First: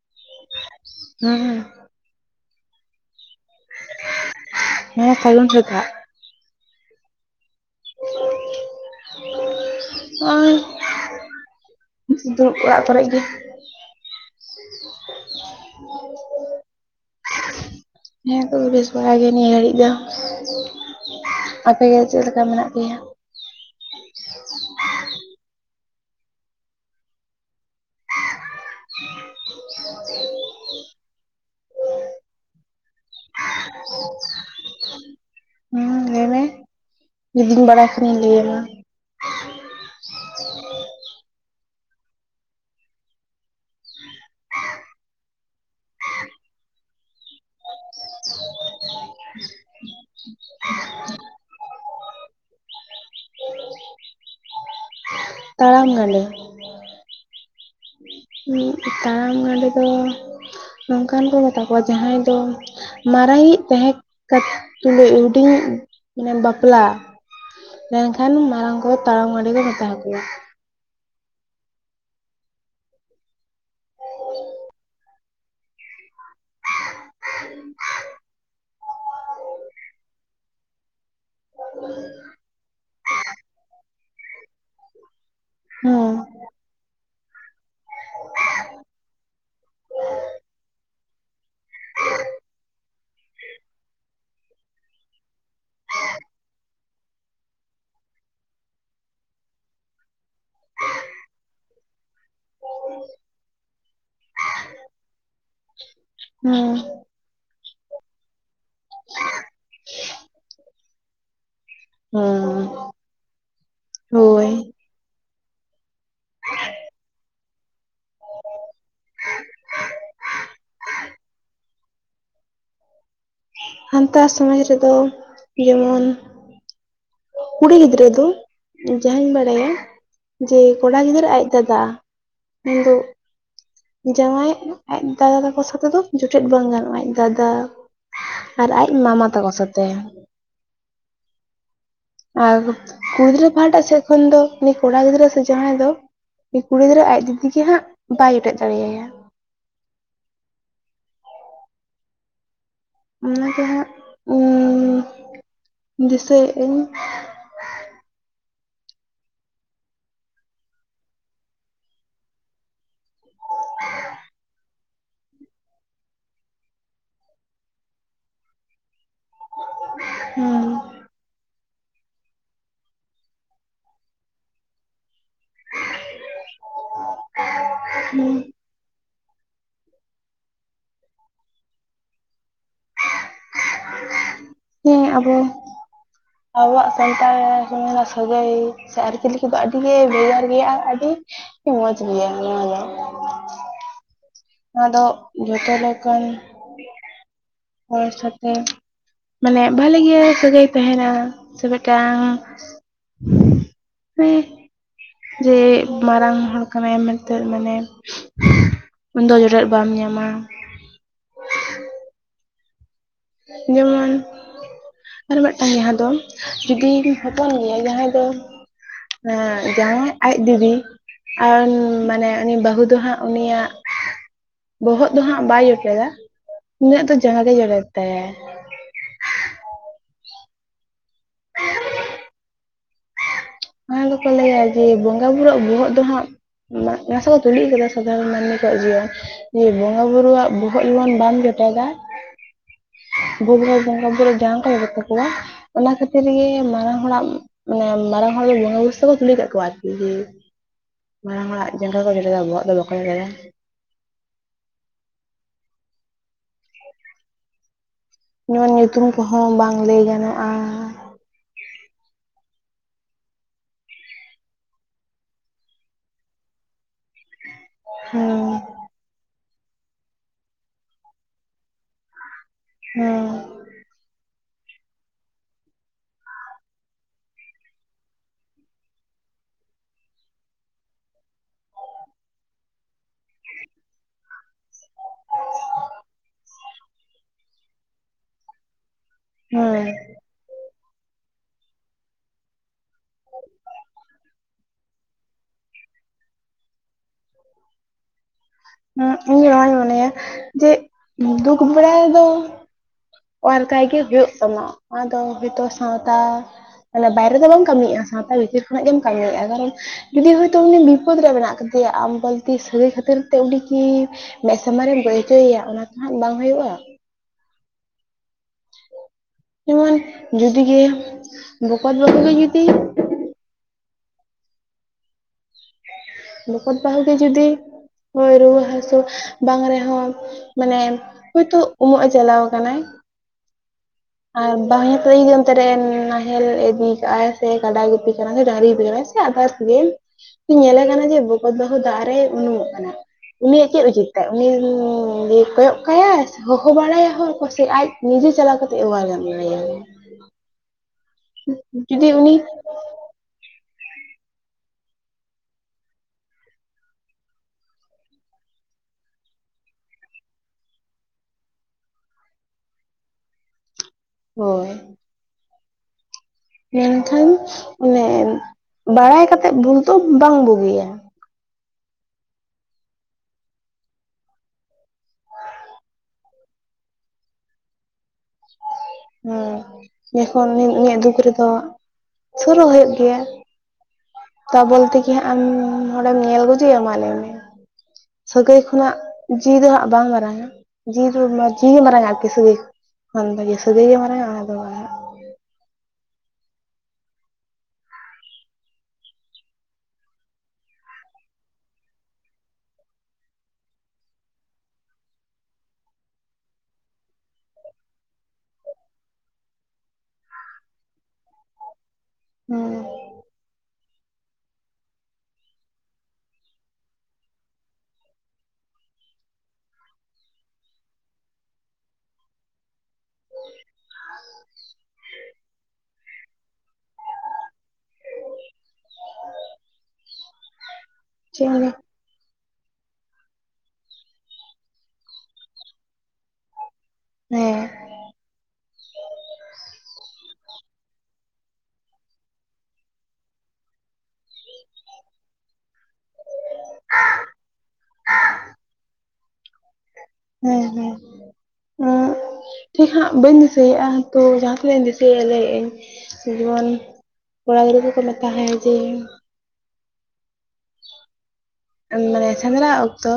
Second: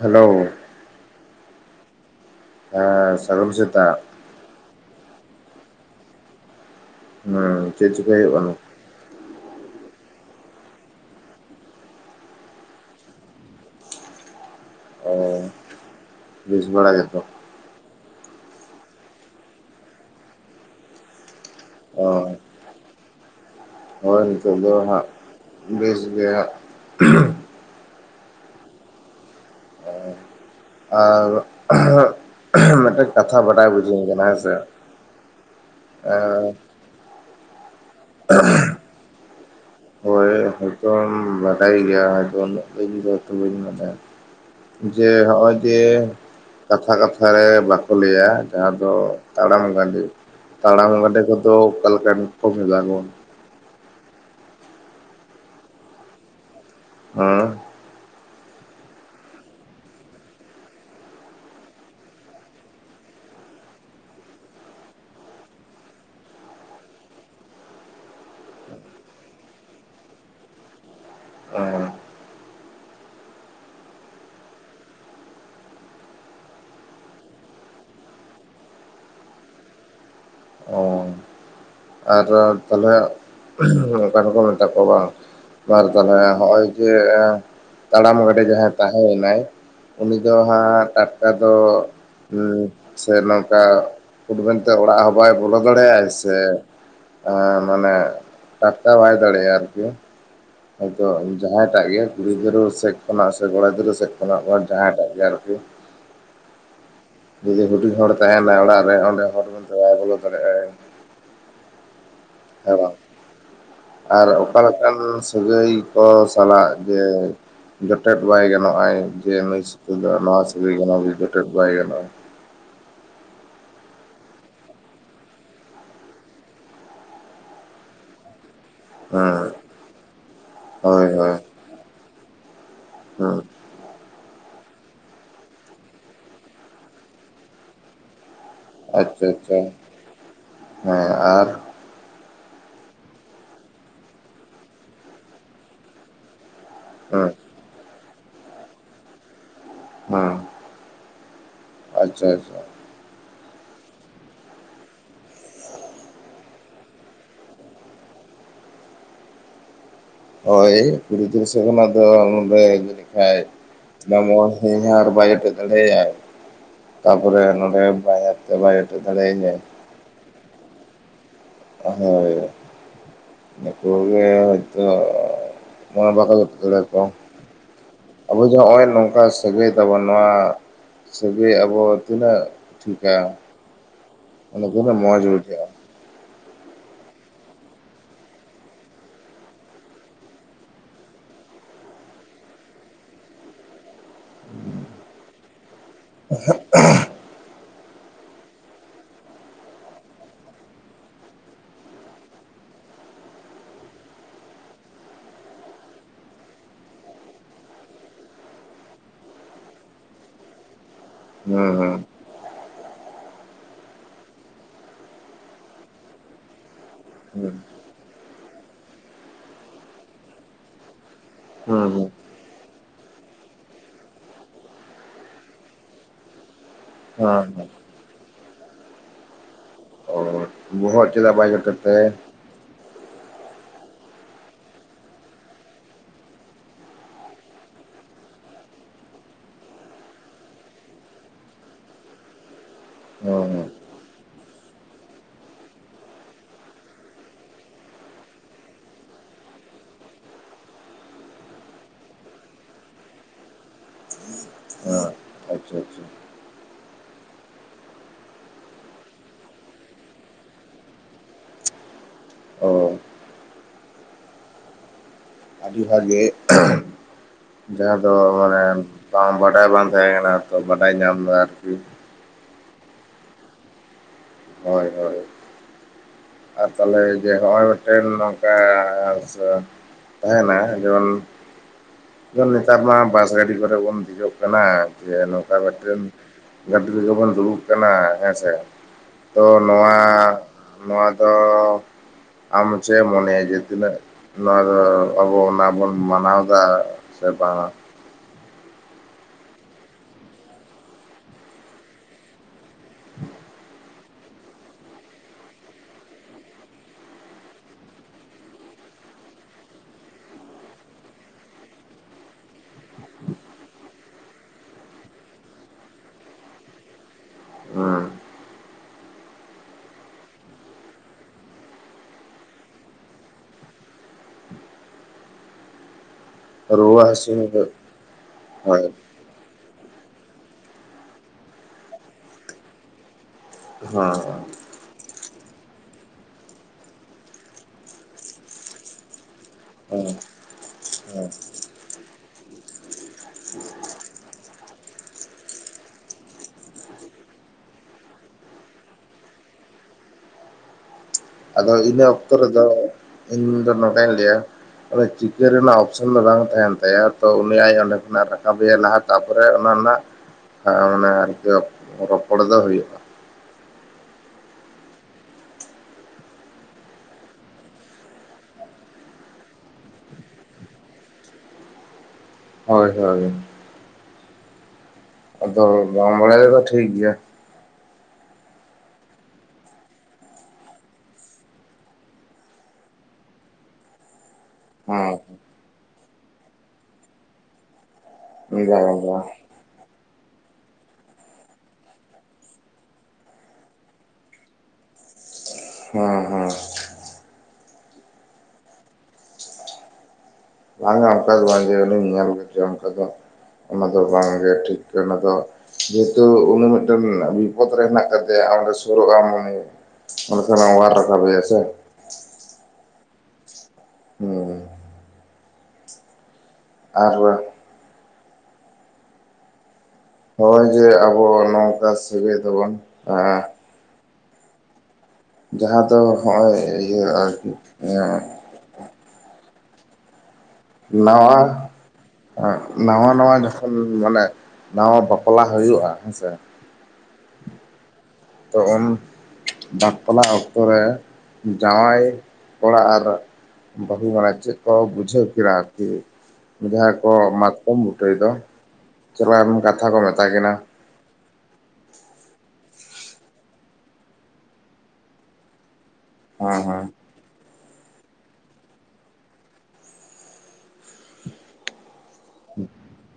Hello ᱦᱮᱸ ᱦᱮᱸ ᱥᱟᱹᱜᱩᱱ ᱥᱚᱛᱟᱜ ᱦᱮ ᱥᱟᱹᱜᱩᱱ ᱥᱮᱛᱟᱜ ᱦᱮᱸ ᱪᱮᱫ ᱪᱤᱠᱟᱹᱭ ᱦᱩᱭᱩᱜ ᱠᱟᱱᱟ? ᱱᱚᱜᱼᱚᱭ ᱫᱩᱲᱩᱵ ᱚᱲᱟᱜ ᱠᱚᱨᱮ ᱜᱮ, ᱚ ᱫᱩᱲᱩᱵ ᱵᱟᱲᱟ ᱜᱮᱛᱚ ᱦᱮᱸ ᱱᱤᱛᱚᱜ ᱫᱚ ᱵᱮᱥ ᱵᱟᱲᱟ ᱜᱮ ᱱᱤᱭᱟᱹ ᱜᱷᱟᱹᱲᱤᱡ ᱫᱚ, ᱟᱯᱮᱜᱮ ᱪᱮᱫ ᱞᱮᱠᱟ ᱢᱮᱱᱟᱜ ᱯᱮᱭᱟ? ᱦᱚᱭ ᱱᱤᱛᱚᱜ ᱫᱚ ᱦᱟᱸᱜ ᱵᱮᱥ ᱜᱮ ᱦᱟᱸᱜ, ᱟᱨ ᱢᱤᱫᱴᱮᱡ ᱠᱟᱛᱷᱟ ᱵᱟᱰᱟᱭ ᱵᱩᱡᱟᱹ ᱤᱧ ᱠᱟᱱᱟ ᱦᱮᱸ ᱥᱮ ᱦᱩᱸ ᱞᱟᱹᱭ ᱢᱮ, ᱡᱤᱫᱤᱧ ᱵᱟᱲᱟᱭ ᱠᱷᱟᱱᱤᱧ ᱞᱟᱹᱭ ᱟᱢᱟ, ᱦᱳᱭ ᱦᱚᱭᱛᱚᱢ ᱵᱟᱰᱟᱭ ᱜᱮᱭᱟᱹ ᱦᱚᱭᱛᱚ ᱤᱧ ᱫᱚ ᱩᱱᱟᱹᱜ ᱵᱟᱹᱧ ᱵᱟᱰᱟᱭᱟ᱾ ᱡᱮ ᱦᱚᱸᱼᱚᱭ ᱡᱮ ᱠᱟᱛᱷᱟ ᱠᱟᱛᱷᱟ ᱨᱮ ᱵᱟᱠᱚ ᱞᱟᱹᱭᱟ ᱡᱟᱦᱟᱸ ᱫᱚ ᱛᱟᱲᱟᱢ ᱜᱟᱸᱰᱮᱼᱼ ᱛᱟᱲᱟᱢ ᱜᱟᱸᱰᱮ ᱠᱚᱫᱚ ᱚᱠᱟ ᱞᱮᱠᱟᱱ ᱠᱚ ᱢᱮᱛᱟ ᱠᱚᱣᱟ? ᱛᱟᱲᱟᱢ ᱜᱟᱸᱰᱮ ᱦᱮᱸ ᱛᱟᱲᱟᱢ ᱜᱟᱸᱰᱮ ᱫᱚ ᱱᱚᱝᱠᱟᱱ ᱠᱚ ᱢᱮᱛᱟ ᱠᱚᱣᱟ ᱡᱟᱦᱟᱸᱭ ᱫᱚ ᱢᱟᱨᱟᱝᱤᱡ ᱛᱟᱦᱮᱸ ᱠᱟᱛᱮ ᱛᱩᱞᱩᱡ ᱦᱩᱰᱤᱧ ᱢᱟᱱᱮ ᱵᱟᱯᱞᱟ ᱞᱮᱱᱠᱷᱟᱱ ᱢᱟᱨᱟᱝ ᱠᱚᱛᱚ ᱛᱟᱲᱟᱢ ᱜᱟᱸᱰᱮ ᱠᱚ ᱢᱮᱛᱟ ᱦᱟᱠᱚᱣᱟ᱾ ᱚ [unintelligible] ᱚ ᱟᱨ ᱛᱟᱦᱞᱮ ᱝᱠᱟᱱᱠᱚ ᱢᱮᱛᱟ ᱠᱚ ᱵᱟᱝ ᱟᱨ ᱦᱮᱸ ᱛᱟᱦᱚᱞᱮ ᱦᱚᱜᱚᱭ ᱡᱮ ᱛᱟᱲᱟᱢ ᱜᱟᱸᱰᱮ ᱡᱟᱦᱟᱸᱭ ᱛᱟᱦᱮᱸᱭᱮᱱᱟᱭ ᱩᱱᱤ ᱫᱚ ᱦᱟᱸᱜ ᱴᱟ- ᱠᱟ ᱫᱚ ᱥᱮ ᱱᱚᱝᱠᱟ ᱦᱩᱰ ᱢᱮᱱ ᱛᱮ ᱚᱲᱟᱜ ᱦᱚᱸ ᱵᱟᱭ ᱵᱚᱞᱚ ᱫᱟᱲᱮᱭᱟᱜᱟᱭ ᱥᱮ ᱢᱟᱱᱮ ᱴᱟᱴᱴᱟ ᱵᱟᱭ ᱫᱟᱲᱮᱭᱟᱜᱼᱟ ᱟᱨᱠᱤ ᱦᱚᱭᱛᱚ ᱡᱟᱦᱟᱸᱭᱴᱟᱜ ᱜᱮ ᱠᱩᱲᱤ ᱜᱤᱫᱽᱨᱟᱹ ᱥᱮᱫ ᱠᱷᱚᱱᱟᱜ ᱥᱮ ᱠᱚᱲᱟ ᱜᱤᱫᱽᱨᱟᱹ ᱥᱮᱫ ᱠᱷᱚᱱᱟᱜ ᱡᱟᱦᱟᱸᱭᱴᱟᱜ ᱜᱮ ᱟᱨᱠᱤ ᱦᱮᱸ ᱡᱩᱫᱤ ᱦᱩᱰᱤᱧ ᱦᱚᱲ ᱛᱟᱦᱮᱱᱟᱭ ᱚᱲᱟᱜ ᱨᱮ ᱚᱸᱰᱮ ᱦᱚᱴ ᱢᱮᱱᱛᱮ ᱵᱟᱭ ᱵᱚᱞᱚ ᱫᱟᱲᱮᱭᱟᱜᱼ ᱟᱭ᱾ ᱦᱩᱸ᱾ ᱟᱨ ᱚᱠᱟ ᱞᱮᱠᱟᱱ ᱥᱟᱹᱜᱟᱹᱭ ᱠᱚ ᱥᱟᱞᱟᱜ ᱡᱮ ᱡᱚᱴᱮᱫ ᱵᱟᱭ ᱜᱟᱱᱚᱜᱼᱟ ᱡᱮ ᱱᱩᱭ ᱥᱚᱛᱮ ᱫᱚ ᱱᱚᱣᱟ ᱥᱟᱜᱟᱹᱭ ᱠᱟᱱᱟ ᱡᱮ ᱡᱚᱴᱮᱫ ᱵᱟᱭ ᱜᱟᱱᱚᱜᱼᱟ᱾ ᱥᱟᱱᱛᱟᱲ ᱥᱚᱢᱟᱡᱽ ᱨᱮᱫᱚ ᱡᱮᱢᱚᱱ ᱠᱩᱲᱤ ᱜᱤᱫᱽᱨᱟᱹ ᱫᱚ ᱡᱟᱦᱟᱧ ᱦᱮᱸ ᱵᱟᱲᱟᱭᱟ ᱡᱮ ᱠᱚᱲᱟ ᱦᱳᱭ ᱜᱤᱫᱽᱨᱟᱹ ᱟᱡ ᱫᱟᱫᱟ, ᱢᱮᱱ ᱫᱚ ᱦᱩᱸ᱾ ᱡᱟᱶᱟᱭ ᱟᱡ ᱫᱟᱫᱟ ᱛᱟᱠᱚ ᱥᱟᱛᱮ ᱫᱚ ᱡᱚᱴᱮᱫ ᱵᱟᱝ ᱜᱟᱱᱚᱜᱼᱟ, ᱟᱡ ᱫᱟᱫᱟ᱾ ᱟᱨ ᱟᱡ ᱟᱪᱪᱷᱟ ᱢᱟᱢᱟ ᱛᱟᱠᱚ ᱟᱪᱪᱷᱟ, ᱥᱟᱛᱮ ᱦᱮᱸ ᱟᱨ ᱟᱨ ᱠᱩᱲᱤ ᱜᱤᱫᱽᱨᱟᱹ ᱯᱟᱦᱟᱴᱟ ᱥᱮᱫ ᱠᱷᱚᱱ ᱫᱚ ᱩᱱᱤ ᱠᱚᱲᱟ ᱜᱤᱫᱽᱨᱟᱹ ᱥᱮ ᱡᱟᱦᱟᱸᱭ ᱫᱚ ᱠᱩᱲᱤ ᱜᱤᱫᱽᱨᱟᱹ ᱟᱡ ᱦᱮᱸ ᱫᱤᱫᱤ ᱜᱮ ᱦᱟᱸᱜ ᱵᱟᱭ ᱡᱚᱴᱮᱫ ᱫᱟᱲᱮᱭᱟᱭᱟ᱾ ᱦᱮᱸ, ᱟᱪᱪᱷᱟ ᱟᱪᱪᱷᱟ᱾ ᱚᱱᱟ ᱜᱮ ᱦᱟᱸᱜ ᱩᱸ ᱫᱤᱥᱟᱹᱭᱮᱜ ᱟᱹᱧ᱾ ᱦᱳᱭ, ᱠᱩᱲᱤ ᱜᱤᱫᱽᱨᱟᱹ ᱥᱮ ᱠᱷᱚᱱᱟᱜ ᱫᱚ ᱱᱚᱰᱮ ᱡᱟᱱᱤᱜ ᱠᱷᱟᱭ ᱵᱟᱝᱢᱟ ᱦᱚᱧᱦᱟᱨ ᱵᱟᱭ ᱡᱚᱴᱮᱛ ᱫᱟᱲᱮᱭᱟᱭ᱾ ᱛᱟᱯᱚᱨᱮ ᱱᱚᱰᱮ ᱵᱟᱦᱚᱧᱦᱟᱨᱛᱮ ᱵᱟᱭ ᱡᱚᱴᱮᱛ ᱫᱟᱲᱮ ᱤᱧᱟᱭ᱾ ᱦᱩᱸ᱾ ᱦᱳᱭ᱾ ᱱᱩᱠᱩ ᱜᱮ ᱦᱚᱭᱛᱚ ᱱᱚᱣᱟ ᱵᱟᱠᱚ ᱡᱚᱴᱮᱛ [unintelligible] ᱛᱮ ᱟᱵᱚ ᱡᱮ ᱦᱚᱜᱼᱚᱭ ᱱᱚᱝᱠᱟ ᱥᱟᱹᱜᱟᱹᱭ ᱛᱟᱵᱚᱱ ᱱᱚᱣᱟ ᱥᱟᱹᱜᱟᱹᱭ ᱟᱵᱚ ᱛᱤᱱᱟᱹᱜ ᱴᱷᱤᱠᱟ? ᱢᱟᱱᱮ [unintelligible] ᱦᱮᱸ ᱢᱚᱡᱽ ᱟᱵᱚ ᱵᱩᱡᱷᱟᱜᱼᱟ᱾ ᱟᱵᱚᱣᱟᱜ ᱥᱟᱱᱛᱟᱲ ᱥᱚᱢᱟᱡᱽ ᱨᱮᱱᱟᱜ ᱥᱟᱹᱜᱟᱹᱭ ᱥᱮ ᱟᱹᱨᱤᱼᱪᱟᱹᱞᱤ ᱠᱚᱫᱚ ᱟᱹᱰᱤ ᱜᱮ ᱵᱷᱮᱜᱟᱨ ᱜᱮᱭᱟ ᱟ-ᱟᱹᱰᱤ᱾ ᱢᱚᱪ ᱜᱮᱭᱟ ᱱᱚᱣᱟ ᱫᱚ᱾ ᱱᱚᱣᱟ ᱫᱚ ᱡᱷᱚᱛᱚ ᱞᱮᱠᱟᱱ ᱦᱚᱲ ᱥᱚ ᱛᱮ᱾ ᱢᱟᱱᱮ ᱵᱷᱟᱞᱮ ᱜᱮ ᱥᱟᱹᱜᱟᱹᱭ ᱛᱟᱦᱮᱱᱟ, ᱥᱮ ᱢᱤᱫᱴᱟᱝ [inaudible] ᱮᱸ᱾ ᱡᱮ ᱢᱟᱨᱟᱝ ᱦᱚᱲ ᱠᱟᱱᱟᱭ ᱢᱮᱱᱛᱮ ᱢᱟᱱᱮ [inaudible] ᱩᱱᱤᱫᱚ ᱡᱚᱴᱮᱫ ᱵᱟᱢ ᱧᱟᱢᱟ᱾ [unintelligible] ᱡᱮᱢᱚᱱ ᱟᱨ ᱢᱤᱫᱴᱟᱝ ᱡᱟᱦᱟᱸ ᱫᱚ ᱡᱩᱫᱤᱢ ᱦᱚᱯᱚᱱ ᱦᱩᱸ ᱜᱮᱭᱟ ᱡᱟᱦᱟᱸᱭ ᱫᱚ ᱢᱮ ᱡᱟᱸᱣᱟᱭ ᱟᱡ ᱫᱤᱫᱤ᱾ ᱦᱩᱸ ᱟᱱ ᱦᱩᱸ ᱦᱩᱸ ᱢᱟᱱᱮ ᱩᱱᱤ ᱵᱟᱹᱦᱩ ᱫᱚ ᱦᱟᱸᱜ ᱩᱱᱤᱭᱟᱜ ᱵᱚᱦᱚᱜ ᱫᱚ ᱦᱟᱸᱜ ᱵᱟᱭ ᱡᱚᱴᱮᱫᱟ ᱩᱱᱤᱭᱟᱹᱜ ᱫᱚ ᱦᱮᱸ ᱡᱟᱸᱜᱟ ᱜᱮ ᱦᱮᱸ ᱡᱚᱴᱮᱫ ᱛᱟᱭᱟᱭ᱾ [unintelligible] ᱵᱚᱦᱚᱜ ᱪᱮᱫᱟᱜ ᱵᱟᱭ ᱡᱚᱴᱮᱫ ᱛᱟᱭᱟᱭ? [inaudible] ᱚᱱᱟ ᱫᱚᱠᱚ ᱞᱟᱹᱭᱟ ᱡᱮ ᱵᱚᱸᱜᱟᱼᱵᱩᱨᱩ ᱟᱜ ᱵᱚᱦᱚᱜ ᱫᱚ ᱦᱟᱸᱜ ᱱᱟ-ᱱᱟᱥᱮᱼᱟ ᱛᱩᱞᱩᱡ ᱠᱟᱫᱟ ᱥᱟᱫᱷᱟᱨᱚᱱ ᱢᱟᱹᱱᱢᱤ ᱠᱚᱣᱟᱜ ᱡᱤᱭᱚᱱ᱾ ᱡᱮ ᱵᱚᱸᱜᱟᱼᱵᱩᱨᱩᱣᱟᱜ ᱵᱚᱦᱚᱜ ᱡᱮᱢᱚᱱ ᱵᱟᱢ ᱡᱚᱴᱮᱫᱟ᱾ ᱦᱩᱸ ᱦᱩᱸ [unintelligible] ᱚᱱᱟ ᱠᱷᱟᱹᱛᱤᱨ ᱜᱮ ᱢᱟᱨᱟᱝ ᱦᱚᱲᱟᱜ ᱢᱟᱱᱮ ᱢᱟᱨᱟᱝ ᱚᱱᱟ ᱫᱚ ᱵᱚᱸᱜᱟᱼᱵᱩᱨᱩ ᱥᱮ ᱠᱚ ᱠᱩᱞᱤ ᱠᱟᱜ ᱠᱚᱣᱟ ᱟᱨᱠᱤ ᱡᱮ ᱢᱟᱨᱟᱝ ᱦᱚᱲᱟᱜ ᱡᱟᱸᱜᱟ ᱠᱚ ᱡᱚᱴᱮᱫᱟ ᱵᱚᱦᱚᱜ ᱫᱚ ᱵᱟᱠᱚ ᱡᱚᱴᱮᱫᱟ᱾ ᱦᱟᱸ ᱟᱪᱪᱷᱟ ᱟᱪᱪᱷᱟ᱾ ᱱᱚᱣᱟ ᱧᱩᱛᱩᱢ ᱠᱚᱦᱚᱸ ᱵᱟᱝ ᱞᱟᱹᱭ ᱜᱟᱱᱚᱜᱼᱟ᱾ ᱚ ᱟᱹᱰᱤ ᱵᱷᱟᱜᱮ᱾ ᱡᱟᱦᱟᱸ ᱫᱚ ᱦᱮᱸ ᱢᱟᱱᱮ ᱵᱟᱝ ᱵᱟᱰᱟᱭ ᱵᱟᱝ ᱛᱟᱦᱮᱸ ᱠᱟᱱᱟ ᱛᱚ ᱵᱟᱰᱟᱭ ᱧᱟᱢ ᱱᱟ ᱟᱨᱠᱤ᱾ ᱦᱩᱸ᱾ ᱦᱳᱭ ᱦᱳᱭ ᱟᱨ ᱛᱟᱦᱚᱞᱮ ᱡᱮ ᱱᱚᱜᱼᱚᱭ ᱢᱤᱫᱴᱮᱱ ᱱᱚᱝᱠᱟ ᱛᱟᱦᱮᱱᱟ ᱡᱮᱢᱚᱱ [unintelligible] ᱱᱮᱛᱟᱨ ᱢᱟ ᱵᱟᱥ ᱜᱟᱹᱰᱤ ᱠᱚᱨᱮ ᱵᱚᱱ ᱫᱮᱡᱚᱜ ᱠᱟᱱᱟ ᱡᱮ ᱱᱚᱝᱠᱟ ᱢᱤᱫᱴᱮᱱ ᱜᱟᱹᱰᱤ ᱨᱮᱜᱮ ᱵᱚᱱ ᱫᱩᱲᱩᱵ ᱠᱟᱱᱟ ᱦᱮᱸᱥᱮ ᱛᱚ ᱦᱮᱸ ᱦᱮᱸ ᱱᱚᱣᱟ, ᱱᱚᱣᱟ ᱫᱚ ᱟᱢ ᱪᱮᱫ ᱮᱢ ᱢᱚᱱᱮᱭᱟ ᱛᱤᱱᱟᱹᱜ ᱱᱚᱣᱟ ᱫᱚ ᱟᱵᱚ ᱚᱱᱟ ᱵᱚᱱ ᱢᱟᱱᱟᱣ ᱫᱟ ᱥᱮ ᱵᱟᱝ, ᱦᱩᱸ, ᱤᱧ ᱱᱚᱣᱟᱧ ᱢᱚᱱᱮᱭᱟ ᱡᱮ ᱫᱩᱠ ᱵᱮᱲᱟ ᱨᱮᱫᱚ ᱚᱣᱟᱨ ᱠᱟᱭ ᱜᱮ ᱦᱩᱭᱩᱜ ᱛᱟᱢᱟ ᱟᱫᱚ ᱡᱷᱚᱛᱟ ᱥᱟᱶᱛᱟ ᱢᱟᱱᱮ ᱵᱟᱦᱨᱮ ᱫᱚ ᱵᱟᱢ ᱠᱟᱹᱢᱤᱭᱮᱫᱼᱟ ᱥᱟᱶᱛᱟ ᱵᱷᱤᱛᱤᱨ ᱠᱷᱚᱱᱟᱜ ᱜᱮᱢ ᱠᱟᱹᱢᱤᱭᱮᱫᱼᱟ ᱛᱟᱦᱚᱞᱮ ᱡᱩᱫᱤ ᱦᱚᱭᱛᱚ ᱩᱱᱤ ᱵᱤᱯᱚᱫ ᱨᱮ ᱢᱮᱱᱟᱜ ᱠᱟᱫᱮᱭᱟ ᱟᱢ ᱵᱟᱹᱞᱛᱤ ᱥᱟᱹᱜᱟᱹᱭ ᱠᱷᱟᱹᱛᱤᱨ ᱛᱮ ᱩᱱᱤ ᱠᱤ ᱢᱮᱫ ᱥᱟᱢᱟᱝ ᱨᱮᱢ ᱜᱚᱡ ᱦᱚᱪᱚ ᱮᱭᱟ ᱚᱱᱟ ᱫᱚ ᱦᱟᱸᱜ ᱵᱟᱝ ᱦᱩᱭᱩᱜᱼᱟ ᱾ ᱦᱩᱸ ᱡᱮᱢᱚᱱ ᱡᱩᱫᱤ ᱜᱮ ᱵᱚᱠᱚᱛ ᱵᱟᱹᱦᱩ ᱜᱮ ᱡᱩᱫᱤ ᱵᱚᱠᱚᱛ ᱵᱟᱹᱦᱩ ᱨᱩᱣᱟᱹ ᱜᱮ ᱡᱩᱫᱤ ᱦᱟᱹᱥᱩ ᱱᱚᱜᱼᱚᱭ ᱨᱩᱣᱟᱹ ᱦᱳᱭ ᱦᱟᱹᱥᱩ ᱵᱟᱝ ᱨᱮᱦᱚᱸ ᱢᱟᱱᱮ ᱦᱚᱭᱛᱚ ᱩᱢᱚᱜ ᱮ ᱪᱟᱞᱟᱣ ᱠᱟᱱᱟᱭ ᱦᱚᱸ ᱟᱨ ᱵᱟᱦᱚᱧᱟᱨ ᱛᱮᱫ ᱡᱩᱫᱤ ᱚᱱᱛᱮ ᱨᱮ ᱱᱟᱦᱮᱞ ᱤᱫᱤ ᱠᱟᱜᱼᱟᱭ ᱥᱮ, ᱠᱟᱰᱟᱭ ᱜᱩᱯᱤ ᱠᱟᱱᱟ ᱥᱮ, ᱰᱟᱝᱨᱤ ᱜᱤᱫᱤ ᱠᱟᱱᱟᱭ ᱟᱫᱟᱨᱥ ᱜᱮ ᱦᱮᱸ ᱧᱮᱞᱮ ᱠᱟᱱᱟ ᱡᱮ ᱦᱮᱸ ᱵᱚᱠᱚᱛ ᱵᱟᱹᱦᱩ ᱫᱟᱜ ᱨᱮᱭ ᱩᱱᱩᱢ-ᱚᱜ ᱠᱟᱱᱟ, ᱩᱱᱤᱭᱟᱜ ᱪᱮᱫ ᱩᱪᱤᱛ ᱛᱟᱭ, ᱩᱱᱤ ᱠᱚᱭᱚᱜ ᱠᱟᱭ-ᱟᱭ, ᱥᱮ ᱦᱚᱦᱚ ᱵᱟᱲᱟᱭᱟ ᱦᱚᱲ ᱠᱚ ᱥᱮ ᱟᱡ ᱱᱤᱡᱮ ᱪᱟᱞᱟ ᱠᱟᱛᱮ ᱚᱣᱟᱨ ᱟᱜᱩᱭᱮᱭᱟ? ᱟᱫᱚ ᱤᱱᱟᱹ ᱡᱩᱫᱤ ᱚᱠᱛᱚ ᱩᱱᱤ ᱨᱮᱫᱚ ᱤᱧᱫᱚ ᱱᱚᱝᱠᱟᱧ ᱞᱟᱹᱭᱟ ᱚᱸᱰᱮ ᱪᱤᱠᱟᱹ ᱨᱮᱱᱟᱜ ᱚᱯᱥᱮᱱ ᱫᱚ ᱵᱟᱝ ᱛᱟᱦᱮᱱ ᱛᱟᱭᱟ ᱛᱚ ᱩᱱᱤ ᱟᱡ ᱚᱸᱰᱮ ᱠᱷᱚᱱᱟᱜ ᱮ ᱨᱟᱠᱟᱵᱮᱭᱟ ᱞᱟᱦᱟᱛᱮ ᱛᱟᱯᱚᱨᱮ ᱚᱱᱟ ᱨᱮᱱᱟᱜ ᱢᱟᱱᱮ ᱨᱚᱯᱚᱲ ᱫᱚ ᱦᱩᱭᱩᱜᱼᱟ, ᱦᱳᱭ ᱢᱮᱱᱠᱷᱟᱱ, ᱚᱱᱮ ᱵᱟᱲᱟᱭ ᱠᱟᱛᱮᱜ ᱵᱷᱩᱞ ᱫᱚ ᱵᱟᱝ ᱵᱳᱜᱮᱭᱟ᱾ ᱦᱳᱭ ᱦᱳᱭ ᱟᱫᱚ ᱵᱟᱢ ᱵᱟᱲᱟᱭ ᱨᱮᱫᱚ ᱴᱷᱤᱠ ᱜᱮᱭᱟ ᱾ ᱦᱩᱸ ᱡᱠᱷᱚᱱ [unintelligible] ᱫᱩᱠ ᱨᱮᱫᱚ ᱥᱩᱨᱩ ᱦᱩᱭᱩᱜ ᱜᱮᱹᱭᱟ᱾ ᱛᱟ ᱵᱳᱞᱛᱮ ᱠᱤ ᱦᱮᱸ ᱦᱟᱸᱜ ᱟᱢ ᱦᱚᱲᱮᱢ ᱧᱮᱞ ᱜᱚᱡᱮᱹᱭᱟ ᱢᱟ ᱞᱟᱹᱭᱢᱮ? ᱥᱟᱹᱜᱟᱹᱭ ᱵᱟᱝ ᱠᱷᱚᱱᱟᱜ ᱵᱟᱝ ᱡᱤᱣᱤ ᱫᱚ ᱦᱟᱸᱜ ᱵᱟᱝ ᱢᱟᱨᱟᱝᱼᱟ, ᱡᱤᱣᱤ ᱫᱚ ᱡᱤᱣᱤ ᱢᱟᱨᱟᱝᱼᱟ ᱟᱨᱠᱤ ᱥᱟᱹᱜᱟᱹᱭ ᱠᱷᱚᱱ ᱚᱱ ᱛᱮ ᱜᱮ ᱥᱟᱹᱜᱟᱹᱭ ᱜᱮ ᱢᱟᱨᱟᱝᱼᱟ᱾ ᱚᱱᱟ ᱫᱚ ᱵᱟᱝ? ᱦᱚᱸ ᱦᱚᱸ᱾ ᱛᱟ ᱯᱚᱨᱮ ᱵᱷᱟᱹᱜᱮ ᱦᱚᱲ ᱤᱧ ᱧᱮᱞ ᱠᱮᱜ ᱠᱚᱣᱟ, ᱛᱚᱯᱚᱱ ᱚᱱᱟ ᱫᱚ ᱵᱟᱝ ᱜᱮ ᱴᱷᱤᱠᱟ ᱡᱮᱦᱮᱛᱩ ᱩᱱᱤ ᱢᱤᱫᱴᱮᱱ ᱵᱤᱯᱚᱫ ᱨᱮ ᱦᱮ ᱠᱟᱫᱮᱭᱟ, ᱟᱢ ᱚᱸᱰᱮ ᱥᱳᱨᱳᱜ ᱟᱢ ᱩᱱᱤ ᱚᱠᱟ ᱠᱷᱚᱱ ᱮᱢ ᱚᱣᱟᱨ ᱨᱟᱠᱟᱯ ᱮᱭᱟ ᱥᱮ᱾ ᱦᱩᱸ ᱦᱩᱸ ᱟᱨ ᱵᱟᱝ ᱦᱚᱜᱼᱚᱭ ᱡᱮ ᱟᱵᱚ ᱱᱚᱝᱠᱟ ᱥᱤᱵᱟᱹᱭ ᱛᱮ ᱵᱚᱱ ᱛᱟᱦᱟᱸ ᱡᱟᱸᱦᱟᱸ ᱫᱚ ᱦᱚᱜᱼᱚᱭ ᱤᱭᱟᱹ ᱟᱨᱠᱤ ᱤᱭᱟᱹ ᱱᱟᱣᱟ ᱪᱮᱫ ᱤᱧ ᱚᱜ ᱱᱟᱣᱟ ᱱᱟᱣᱟ ᱡᱚᱠᱷᱚᱱ ᱢᱟᱱᱮ ᱱᱟᱣᱟ ᱵᱟᱯᱞᱟ ᱦᱩᱭᱩᱜᱼᱟ ᱦᱮᱸᱥᱮ ᱦᱮᱸ ᱛᱚ ᱚᱱ ᱵᱟᱯᱞᱟ ᱠᱛᱚ ᱨᱮ ᱡᱟᱶᱟᱭ ᱠᱚᱲᱟ ᱟᱨ ᱵᱟᱦᱩ ᱵᱟᱲᱟ ᱪᱮᱫ ᱠᱚ ᱵᱩᱡᱷᱟᱹᱜ ᱠᱟᱱᱟ ᱟᱨᱠᱤ ᱡᱟᱦᱟᱸᱭ ᱠᱚ ᱢᱟᱛᱠᱚᱢ ᱵᱩᱴᱟᱹᱭ ᱫᱚ ᱪᱮᱫᱨᱮᱠᱟᱢ ᱠᱟᱛᱷᱟ ᱠᱚ ᱢᱮᱛᱟ ᱦᱮᱸ ᱠᱤᱱᱟ ᱦᱮᱸ ᱦᱮᱸ ᱩᱸ ᱴᱷᱤᱠ ᱦᱟᱸᱜ ᱵᱟᱹᱧ ᱫᱤᱥᱟᱹᱭᱮᱜᱼᱟ ᱛᱳ ᱡᱟᱦᱟᱸ ᱛᱤᱱᱟᱹᱜ ᱤᱧ ᱫᱤᱥᱟᱹᱭᱮᱜ-ᱟ ᱞᱟᱹᱭᱮᱜ ᱟᱹᱧ ᱡᱮᱢᱚᱱ ᱦᱮᱸ ᱠᱚᱲᱟ ᱜᱤᱫᱽᱟᱹ ᱦᱚᱸᱠᱚ ᱞᱟᱛᱟ ᱦᱟᱭᱟ ᱡᱮ ᱢᱟᱱᱮ ᱥᱮᱸᱫᱽᱨᱟ ᱚᱠᱛᱚ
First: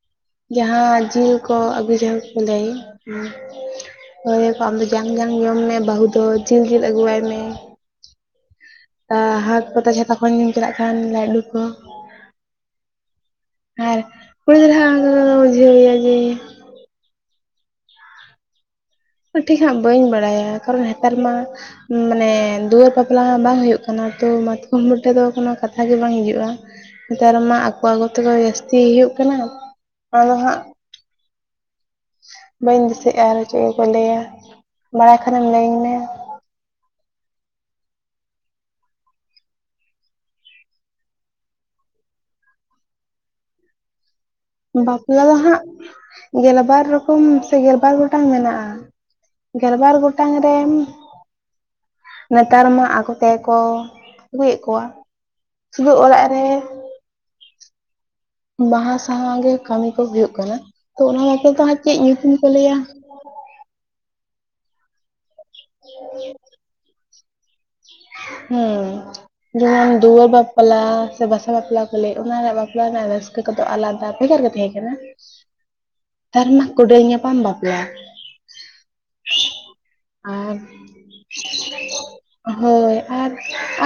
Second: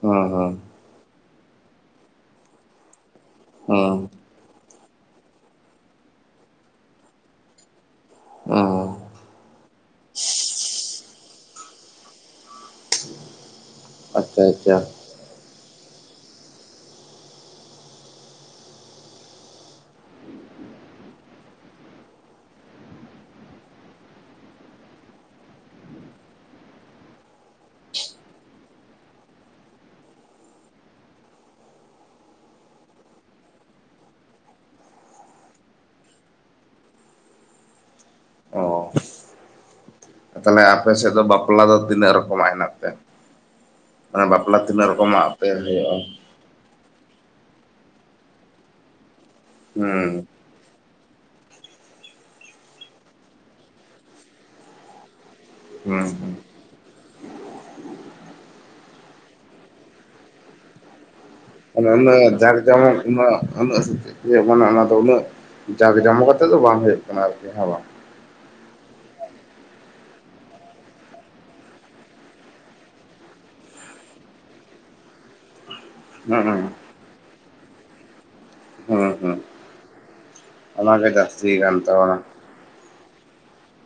ᱦᱮᱸ ᱦᱮᱸ ᱡᱟᱦᱟᱸ ᱡᱤᱞ ᱠᱚ ᱟᱹᱜᱩ [unintelligible] ᱦᱩᱸ ᱠᱟᱹᱭ ᱟᱠᱚ ᱟᱢᱫᱚ ᱡᱟᱝ ᱡᱟᱝ ᱡᱚᱢ ᱢᱮ ᱵᱟᱹᱦᱩ ᱫᱚ ᱡᱤᱞ ᱡᱤᱞ ᱟᱹᱜᱩ ᱣᱟᱭ ᱢᱮ ᱦᱮᱸ ᱦᱮᱸ ᱦᱟᱛ ᱯᱟᱛᱟ ᱪᱷᱟᱛᱟ ᱠᱷᱚᱧ ᱧᱩᱢ ᱪᱟᱞᱟᱜ ᱠᱷᱟᱱ ᱞᱟᱰᱩ ᱠᱚ ᱟᱨ ᱟᱪᱪᱷᱟ ᱠᱩᱲᱤ ᱜᱨᱟᱹ ᱟᱪᱪᱷᱟ ᱦᱟᱸᱜ ᱚᱝᱠᱟ ᱜᱮᱠᱚ ᱵᱤᱡᱷᱟᱹᱣᱭᱟ ᱡᱮ ᱴᱷᱤᱠ ᱦᱟᱸᱜ ᱵᱟᱹᱧ ᱵᱟᱲᱟᱭᱟ ᱠᱟᱨᱚᱱ ᱦᱮᱛᱟᱨ ᱢᱟ ᱢᱟᱱᱮ ᱫᱩᱣᱟᱹᱨ ᱵᱟᱯᱞᱟ ᱢᱟ ᱵᱟᱝ ᱦᱩᱭᱩᱜ ᱠᱟᱱᱟ ᱛᱚ ᱢᱟᱛᱠᱚᱢ ᱵᱴᱟᱹ ᱫᱚ ᱠᱳᱱᱳ ᱠᱟᱛᱷᱟ ᱜᱮ ᱵᱟᱝ ᱦᱤᱡᱩᱜᱼᱟ ᱱᱮᱛᱟᱨ ᱢᱟ ᱟᱠᱚ ᱟᱹᱜᱩ ᱛᱮᱠᱚ ᱡᱟᱹᱥᱛᱤ ᱦᱩᱭᱩᱜ ᱠᱟᱱᱟ ᱟᱫᱚ ᱦᱟᱸᱜ ᱵᱟᱹᱧ ᱫᱤᱥᱟᱹ ᱭᱮᱜᱼᱟ ᱟᱨ ᱪᱮᱜ ᱠᱚᱠᱚ ᱞᱟᱹᱭᱟ ᱵᱟᱲᱟᱭ ᱠᱷᱟᱱᱮᱢ ᱞᱟᱹᱭᱟᱹᱧ ᱢᱮ ᱛᱟᱞᱦᱮ ᱟᱯᱮ ᱥᱮᱫ ᱫᱚ ᱵᱟᱯᱞᱟ ᱫᱚ ᱛᱤᱱᱟᱹᱜ ᱨᱚᱠᱚᱢᱟᱜ ᱦᱮᱱᱟᱜ ᱛᱮ? ᱵᱟᱯᱞᱟ ᱢᱮ ᱛᱤᱱᱟᱹᱜ ᱵᱟᱯᱞᱟ ᱨᱚᱠᱚᱢᱟᱜ ᱫᱚ ᱯᱮ ᱦᱟᱸᱜ ᱦᱩᱭᱩᱜᱼᱟ? ᱜᱮᱞᱵᱟᱨ ᱨᱚᱠᱚᱢ ᱥᱮ ᱜᱮᱞᱵᱟᱨ ᱜᱚᱴᱟᱝ ᱢᱮᱱᱟᱜᱼᱟ ᱜᱮᱞᱵᱟᱨ ᱦᱩᱸ ᱜᱚᱴᱟᱝ ᱨᱮᱢ ᱱᱮᱛᱟᱨ ᱢᱟ ᱟᱠᱚ ᱠᱚᱜᱮ ᱟᱹᱜᱩᱭᱮᱫ ᱠᱚᱣᱟ ᱥᱩᱫᱩ ᱦᱩᱸ ᱚᱲᱟᱜ ᱨᱮ ᱵᱟᱸᱦᱟᱸ ᱥᱟᱦᱟᱣ ᱜᱮ ᱠᱟᱹᱢᱤ ᱠᱚ ᱦᱩᱭᱩᱜ ᱠᱟᱱᱟ ᱛᱚ ᱚᱱᱟ ᱵᱟᱯᱮ ᱫᱚ ᱦᱟᱸ ᱪᱮᱫ ᱧᱩᱛᱩᱢ ᱠᱚ ᱞᱟᱹᱭᱟ ᱚᱱᱟ [unintelligible] ᱢᱟᱱᱮ ᱚᱱᱟ ᱫᱚ ᱩᱱᱟᱹᱜ ᱡᱟᱠ ᱡᱚᱢᱚᱠ ᱟᱛᱮᱫ ᱫᱚ ᱵᱟᱝ ᱦᱩᱭᱩᱜ ᱠᱟᱱᱟ ᱟᱨᱠᱤ ᱦᱮᱸ ᱵᱟᱝ ᱦᱩᱸᱻ ᱡᱮᱢᱚᱱ ᱫᱩᱣᱟᱹᱨ ᱵᱟᱯᱞᱟ, ᱥᱮ ᱵᱟᱥᱟ ᱵᱟᱯᱞᱟ ᱠᱚ ᱞᱟᱹᱭ ᱚᱱᱟᱨᱮ ᱵᱟᱯᱞᱟ ᱨᱮᱱᱟᱜ ᱨᱟᱹᱥ ᱠᱟᱹ ᱠᱚᱫᱚ ᱟᱞᱟᱫᱟ ᱵᱷᱮᱜᱟᱨ ᱜᱮ ᱛᱟᱦᱮᱸ ᱠᱟᱱᱟ, ᱦᱩᱸ ᱱᱮᱛᱟᱨ ᱦᱩᱸ ᱢᱟ ᱠᱚᱱᱰᱮᱞ ᱧᱟᱯᱟᱢ ᱵᱟᱯᱞᱟ ᱾ ᱦᱮᱸ ᱦᱮᱸ ᱟᱨ ᱚᱱᱟ ᱜᱮ ᱡᱟᱹᱥᱛᱤ ᱠᱟᱱ ᱛᱟᱵᱚᱱᱟ ᱾ ᱦᱳᱭ ᱟᱨ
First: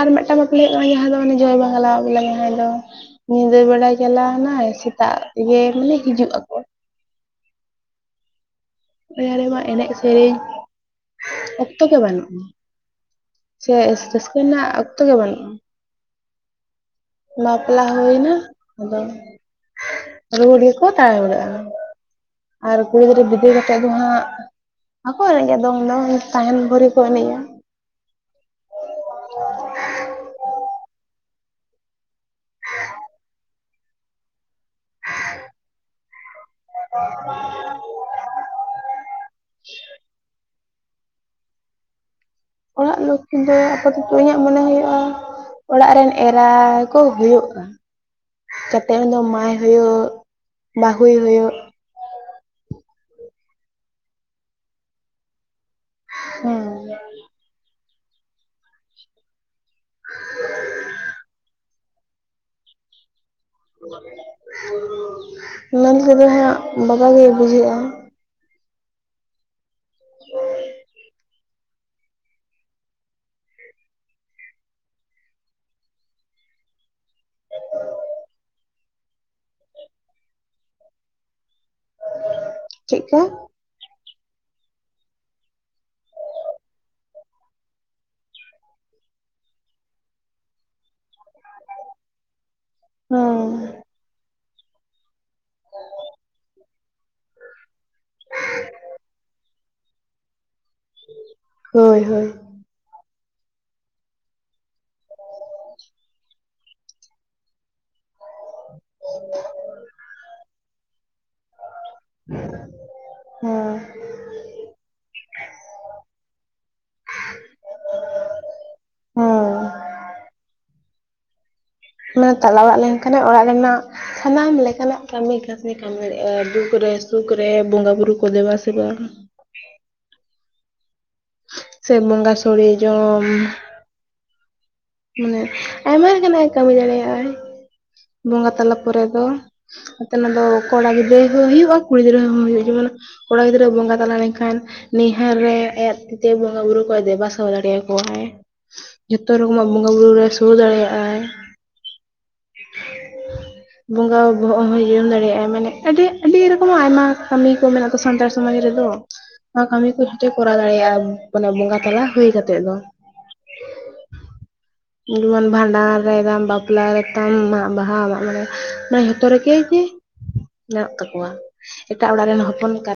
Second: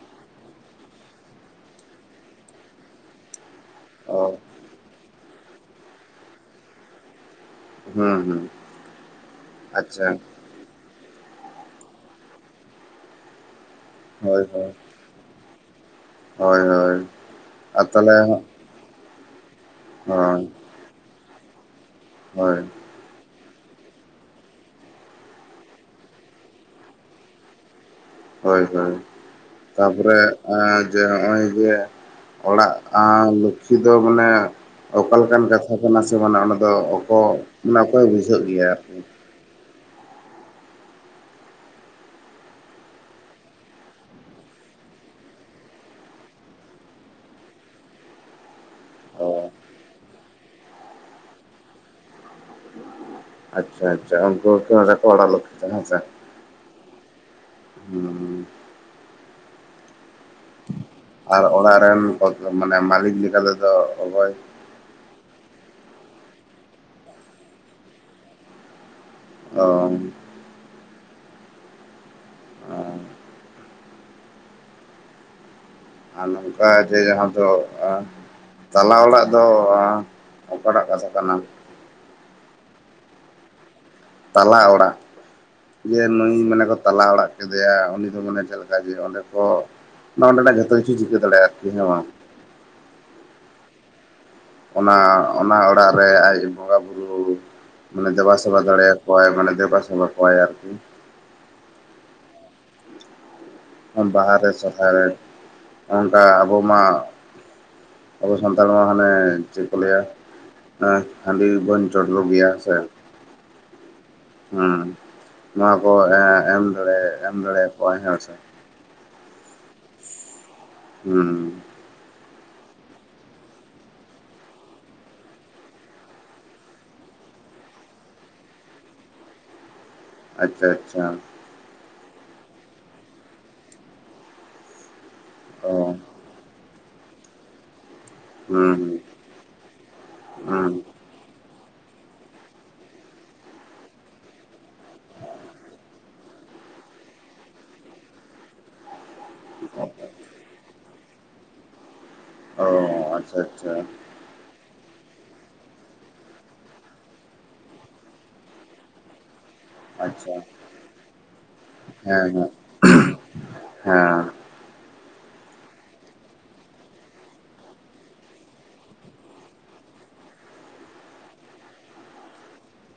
ᱟᱨ ᱢᱤᱫᱴᱟᱝ ᱵᱟᱯᱞᱟ ᱦᱩᱭᱩᱜ ᱠᱟᱱᱟ ᱡᱟᱦᱟᱸ ᱫᱚ [unintelligible] ᱡᱟᱦᱟᱸᱭ ᱫᱚ ᱧᱤᱫᱟᱹ ᱵᱮᱲᱟᱭ ᱪᱟᱞᱟᱣ ᱚ ᱱᱟᱭ ᱥᱮᱛᱟᱜ ᱜᱮ ᱢᱟᱱᱮ ᱦᱤᱡᱩᱜ ᱟᱠᱚ ᱾ ᱦᱮᱸ ᱦᱮᱸ ᱾ ᱚᱱᱟ ᱨᱮᱢᱟ ᱮᱱᱮᱡ ᱥᱮᱨᱮᱧ ᱚᱠᱛᱚ ᱜᱮ ᱵᱟᱹᱱᱩᱜᱼᱟ, ᱥᱮ [unintelligible] ᱨᱟᱹᱥᱠᱟᱹ ᱦᱳᱭ ᱨᱮᱱᱟᱜ ᱦᱳᱭ ᱚᱠᱛᱚ ᱜᱮ ᱵᱟᱹᱱᱩᱜᱼᱟ, ᱦᱳᱭ ᱦᱳᱭ ᱵᱟᱯᱞᱟ ᱟᱨ ᱛᱟᱦᱚᱞᱮ ᱦᱩᱭ ᱱᱟ ᱟᱫᱚ ᱦᱳᱭ ᱨᱩᱣᱟᱹᱲ ᱜᱮᱠᱚ ᱫᱟᱲᱟ ᱵᱟᱲᱟᱜᱼᱟ ᱦᱳᱭ ᱟᱨᱼᱼ ᱠᱩᱲᱤ ᱜᱤᱫᱽᱨᱟᱹ ᱵᱤᱫᱟᱭ ᱠᱟᱛᱮᱫ ᱫᱚ ᱦᱟᱸᱜ ᱵᱟᱠᱚ ᱮᱱᱮᱡᱼᱟ ᱫᱚᱝ ᱫᱚ ᱛᱟᱦᱮᱱ ᱵᱷᱳᱨᱤ ᱠᱚ ᱮᱱᱮᱡᱼᱟ ᱾ ᱦᱳᱭ ᱦᱳᱭ ᱛᱟᱯᱚᱨᱮ ᱡᱮ ᱱᱚᱜᱼᱚᱭ ᱡᱮ ᱚᱲᱟᱜ ᱟᱸᱻ ᱞᱚᱠᱷᱤ ᱫᱚ ᱢᱟᱱᱮ ᱚᱠᱟ ᱞᱮᱠᱟᱱ ᱠᱟᱛᱷᱟ ᱠᱟᱱᱟ ᱥᱮ ᱢᱟᱱᱮ ᱚᱱᱮ ᱫᱚ ᱚᱠᱚ [unintelligible] ᱚᱠᱚᱭ ᱵᱩᱡᱷᱟᱹᱜ ᱜᱮᱭᱟ ᱟᱨᱠᱤ ᱾ [unintelligible] ᱚᱲᱟᱜ ᱞᱚᱠᱷᱤ ᱫᱚ ᱟᱯᱟᱛ ᱛᱚᱛᱚ ᱤᱧᱟᱹᱜ ᱢᱚᱱᱮ ᱦᱩᱭᱩᱜᱼᱟ ᱚᱲᱟᱜ ᱨᱮᱱ ᱮᱨᱟ ᱠᱚ ᱦᱩᱭᱩᱜᱼᱟ, ᱠᱟᱛᱮ ᱩᱱᱤ ᱫᱚ ᱚ ᱢᱟᱭ ᱦᱩᱭᱩᱜ, ᱵᱟᱹᱦᱩᱭ ᱦᱩᱭᱩᱜ ᱾ ᱟᱪᱪᱷᱟ ᱟᱪᱪᱷᱟ ᱩᱱᱠᱩ ᱜᱮ ᱠᱚ ᱢᱮᱛᱟ ᱠᱚᱣᱟ ᱚᱲᱟᱜ ᱞᱚᱠᱷᱤ ᱫᱚᱱᱟᱜ ᱦᱮᱸᱥᱮ ᱾ ᱦᱩᱸ ᱦᱩᱸ᱾ ᱟᱨ ᱚᱲᱟᱜ ᱨᱮᱱ ᱢᱟᱱᱮ ᱢᱟᱹᱞᱤᱠ ᱞᱮᱠᱟ ᱛᱮᱫᱚ ᱚᱠᱚᱭ? ᱚᱱᱟ ᱛᱮᱫᱚ ᱦᱟᱸᱜ ᱵᱟᱵᱟ ᱜᱮᱭ ᱵᱩᱡᱷᱟᱹᱜᱼᱟ᱾ ᱚᱻ᱾ [inaudible] ᱟᱻ᱾ ᱟᱨ ᱱᱚᱝᱠᱟ ᱡᱮ ᱡᱟᱦᱟᱸ ᱫᱚ [unintelligible] ᱛᱟᱞᱟ ᱚᱲᱟᱜ ᱫᱚ ᱚᱠᱟ ᱴᱟᱜ ᱠᱟᱛᱷᱟ ᱠᱟᱱᱟ? ᱪᱮᱫ ᱠᱟ? ᱛᱟᱞᱟ ᱚᱲᱟᱜ᱾ ᱡᱮ ᱱᱩᱭ ᱢᱟᱱᱮ ᱠᱚ ᱛᱟᱞᱟ ᱚᱲᱟᱜ ᱠᱮᱫᱮᱭᱟ, ᱩᱱᱤ ᱫᱚ ᱢᱟᱱᱮ ᱪᱮᱫ ᱞᱮᱠᱟ ᱡᱮ ᱚᱸᱰᱮ ᱠᱚ ᱱᱚᱸᱰᱮᱱᱟᱜ ᱡᱚᱛᱚ ᱠᱤᱪᱷᱩᱭ ᱪᱤᱠᱟᱹ ᱫᱟᱲᱮᱭᱟᱜ-ᱟ [unintelligible] ᱦᱚᱭ᱾ ᱚᱱᱟ ᱚᱱᱟ ᱚᱲᱟᱜ ᱨᱮ ᱟᱡ ᱵᱚᱸᱜᱟ ᱵᱩᱨᱩ ᱢᱟᱱᱮ ᱫᱮᱵᱟ ᱥᱮᱵᱟ ᱫᱟᱲᱮᱭᱟ ᱠᱚᱣᱟᱭ ᱢᱟᱱᱮ ᱫᱮᱵᱟ ᱥᱮᱵᱟ ᱠᱚᱣᱟᱭ ᱟᱨᱠᱤ᱾ ᱦᱳᱭ ᱦᱳᱭ᱾ ᱵᱟᱦᱟ ᱨᱮ ᱥᱚᱨᱦᱟᱭ ᱨᱮ, ᱚᱱᱠᱟ ᱟᱵᱚ ᱢᱟ ᱟᱵᱚ ᱥᱟᱱᱛᱟᱲ ᱢᱟ ᱦᱟᱱᱮ ᱪᱮᱫ ᱠᱚ ᱞᱟᱹᱭᱟ, ᱮᱸ ᱦᱟᱺᱰᱤ ᱵᱚᱱ ᱪᱚᱰᱚᱨ ᱜᱮᱭᱟ ᱥᱮ, ᱦᱮᱸ᱾ ᱦᱩᱸ, ᱱᱚᱣᱟ ᱠᱚ ᱮᱢ ᱫᱟᱲᱮ ᱮᱢ ᱫᱟᱲᱮᱭᱟ ᱠᱚᱣᱟᱭ ᱦᱮᱸᱥᱮ, ᱦᱮᱸ᱾ ᱦᱩᱸ᱾ ᱚᱱᱟ ᱛᱟᱞᱟ ᱚᱲᱟᱜ ᱞᱮᱱᱠᱷᱟᱱᱮ ᱚᱲᱟᱜ ᱨᱮᱱᱟᱜ ᱥᱟᱱᱟᱢ ᱞᱮᱠᱟᱱᱟᱜ ᱠᱟᱹᱢᱤ ᱠᱟᱹᱥᱱᱤ ᱠᱟᱹᱢᱤ ᱦᱩᱭᱩᱜ-ᱟ, ᱫᱩᱠ ᱨᱮ ᱥᱩᱠ ᱨᱮ ᱵᱚᱸᱜᱟ ᱵᱩᱨᱩ ᱠᱚ ᱫᱮᱵᱟ ᱥᱮᱵᱟ᱾ ᱟᱪᱪᱷᱟ ᱟᱪᱪᱷᱟ᱾ ᱥᱮ ᱵᱚᱸᱜᱟ ᱥᱚᱲᱮ ᱡᱚᱢ᱾ ᱢᱟᱱᱮ ᱚ ᱟᱭᱢᱟ ᱞᱮᱠᱟᱱᱟᱜ ᱮ ᱠᱟᱹᱢᱤ ᱫᱟᱲᱮᱭᱟᱜᱼᱟᱭ᱾ ᱵᱚᱸᱜᱟ ᱛᱟᱞᱟ ᱦᱩᱸ ᱯᱚᱨᱮ ᱫᱚ [unintelligible] ᱫᱚ ᱦᱩᱸ ᱠᱚᱲᱟ ᱜᱤᱫᱽᱨᱟᱹ ᱦᱚᱸ ᱦᱩᱭᱩᱜᱼᱟ ᱠᱩᱲᱤ ᱜᱤᱫᱽᱨᱟᱹ ᱦᱚᱸ ᱦᱩᱭᱩᱜᱼᱟ, ᱡᱮᱢᱚᱱ ᱠᱚᱲᱟ ᱜᱤᱫᱽᱨᱟᱹ ᱵᱚᱸᱜᱟ ᱛᱟᱞᱟ ᱞᱮᱱᱠᱷᱟᱱ ᱱᱤᱦᱟᱹᱨ ᱨᱮ ᱟᱭᱟᱜ ᱛᱤᱛᱮ ᱵᱚᱸᱜᱟ ᱵᱩᱨᱩ ᱠᱚᱭ ᱫᱮᱵᱟ ᱥᱮᱵᱟ ᱫᱟᱲᱮᱭᱟ ᱠᱚᱣᱟᱭ᱾ ᱡᱚᱛᱚ ᱨᱚ ᱠᱚᱢᱟᱜ ᱵᱚᱸᱜᱟ ᱦᱩᱸ ᱵᱩᱨᱩ ᱨᱮ ᱥᱩᱨ ᱫᱟᱲᱮᱭᱟᱜᱼᱟᱭ᱾ ᱚ ᱟᱪᱪᱷᱟ ᱟᱪᱪᱷᱟ᱾ ᱵᱚᱸᱜᱟ ᱵᱚᱦᱚᱜ ᱦᱚᱸᱭ ᱡᱚᱢ ᱫᱟᱲᱮᱭᱟᱜᱼᱟ, ᱢᱟᱱᱮ ᱟᱹᱰᱤ ᱟᱹᱰᱤ ᱨᱚᱠᱚᱢᱟᱜ ᱟᱭᱢᱟ ᱠᱟᱢᱤ ᱠᱚ ᱢᱮᱱᱟᱜ-ᱟ ᱛᱚ ᱥᱟᱱᱛᱟᱲ ᱥᱚᱢᱟᱡᱽ ᱨᱮᱫᱚ᱾ ᱯᱷᱥ-ᱥ-ᱥ ᱾ ᱱᱚᱣᱟ ᱠᱟᱹᱢᱤ ᱠᱚ ᱡᱚᱛᱚᱭ ᱠᱚᱨᱟᱣ ᱫᱟᱲᱮᱭᱟᱜᱼᱟ ᱢᱟᱱᱮ ᱵᱚᱸᱜᱟ ᱛᱟᱞᱟ ᱦᱩᱭ ᱦᱮᱸ ᱦᱮᱸ ᱠᱟᱛᱮᱜ ᱫᱚ᱾ ᱦᱮᱸ᱾ ᱡᱮᱢᱚᱱ ᱵᱷᱟᱰᱟᱱ ᱨᱮ ᱛᱟᱢ, ᱵᱟᱯᱞᱟ ᱨᱮ ᱛᱟᱢ᱾ ᱢᱟᱜ, ᱵᱟᱦᱟ, ᱢᱟᱜ ᱢᱚᱬᱮ ᱚᱱᱟ ᱡᱚᱛᱚ ᱨᱮᱜᱮ ᱡᱮ ᱢᱮᱱᱟᱜ ᱠᱟᱜ ᱠᱚᱣᱟ ᱮᱴᱟᱜ ᱚᱲᱟᱜ ᱨᱮᱱ ᱦᱚᱯᱚᱱ ᱞᱮᱠᱟ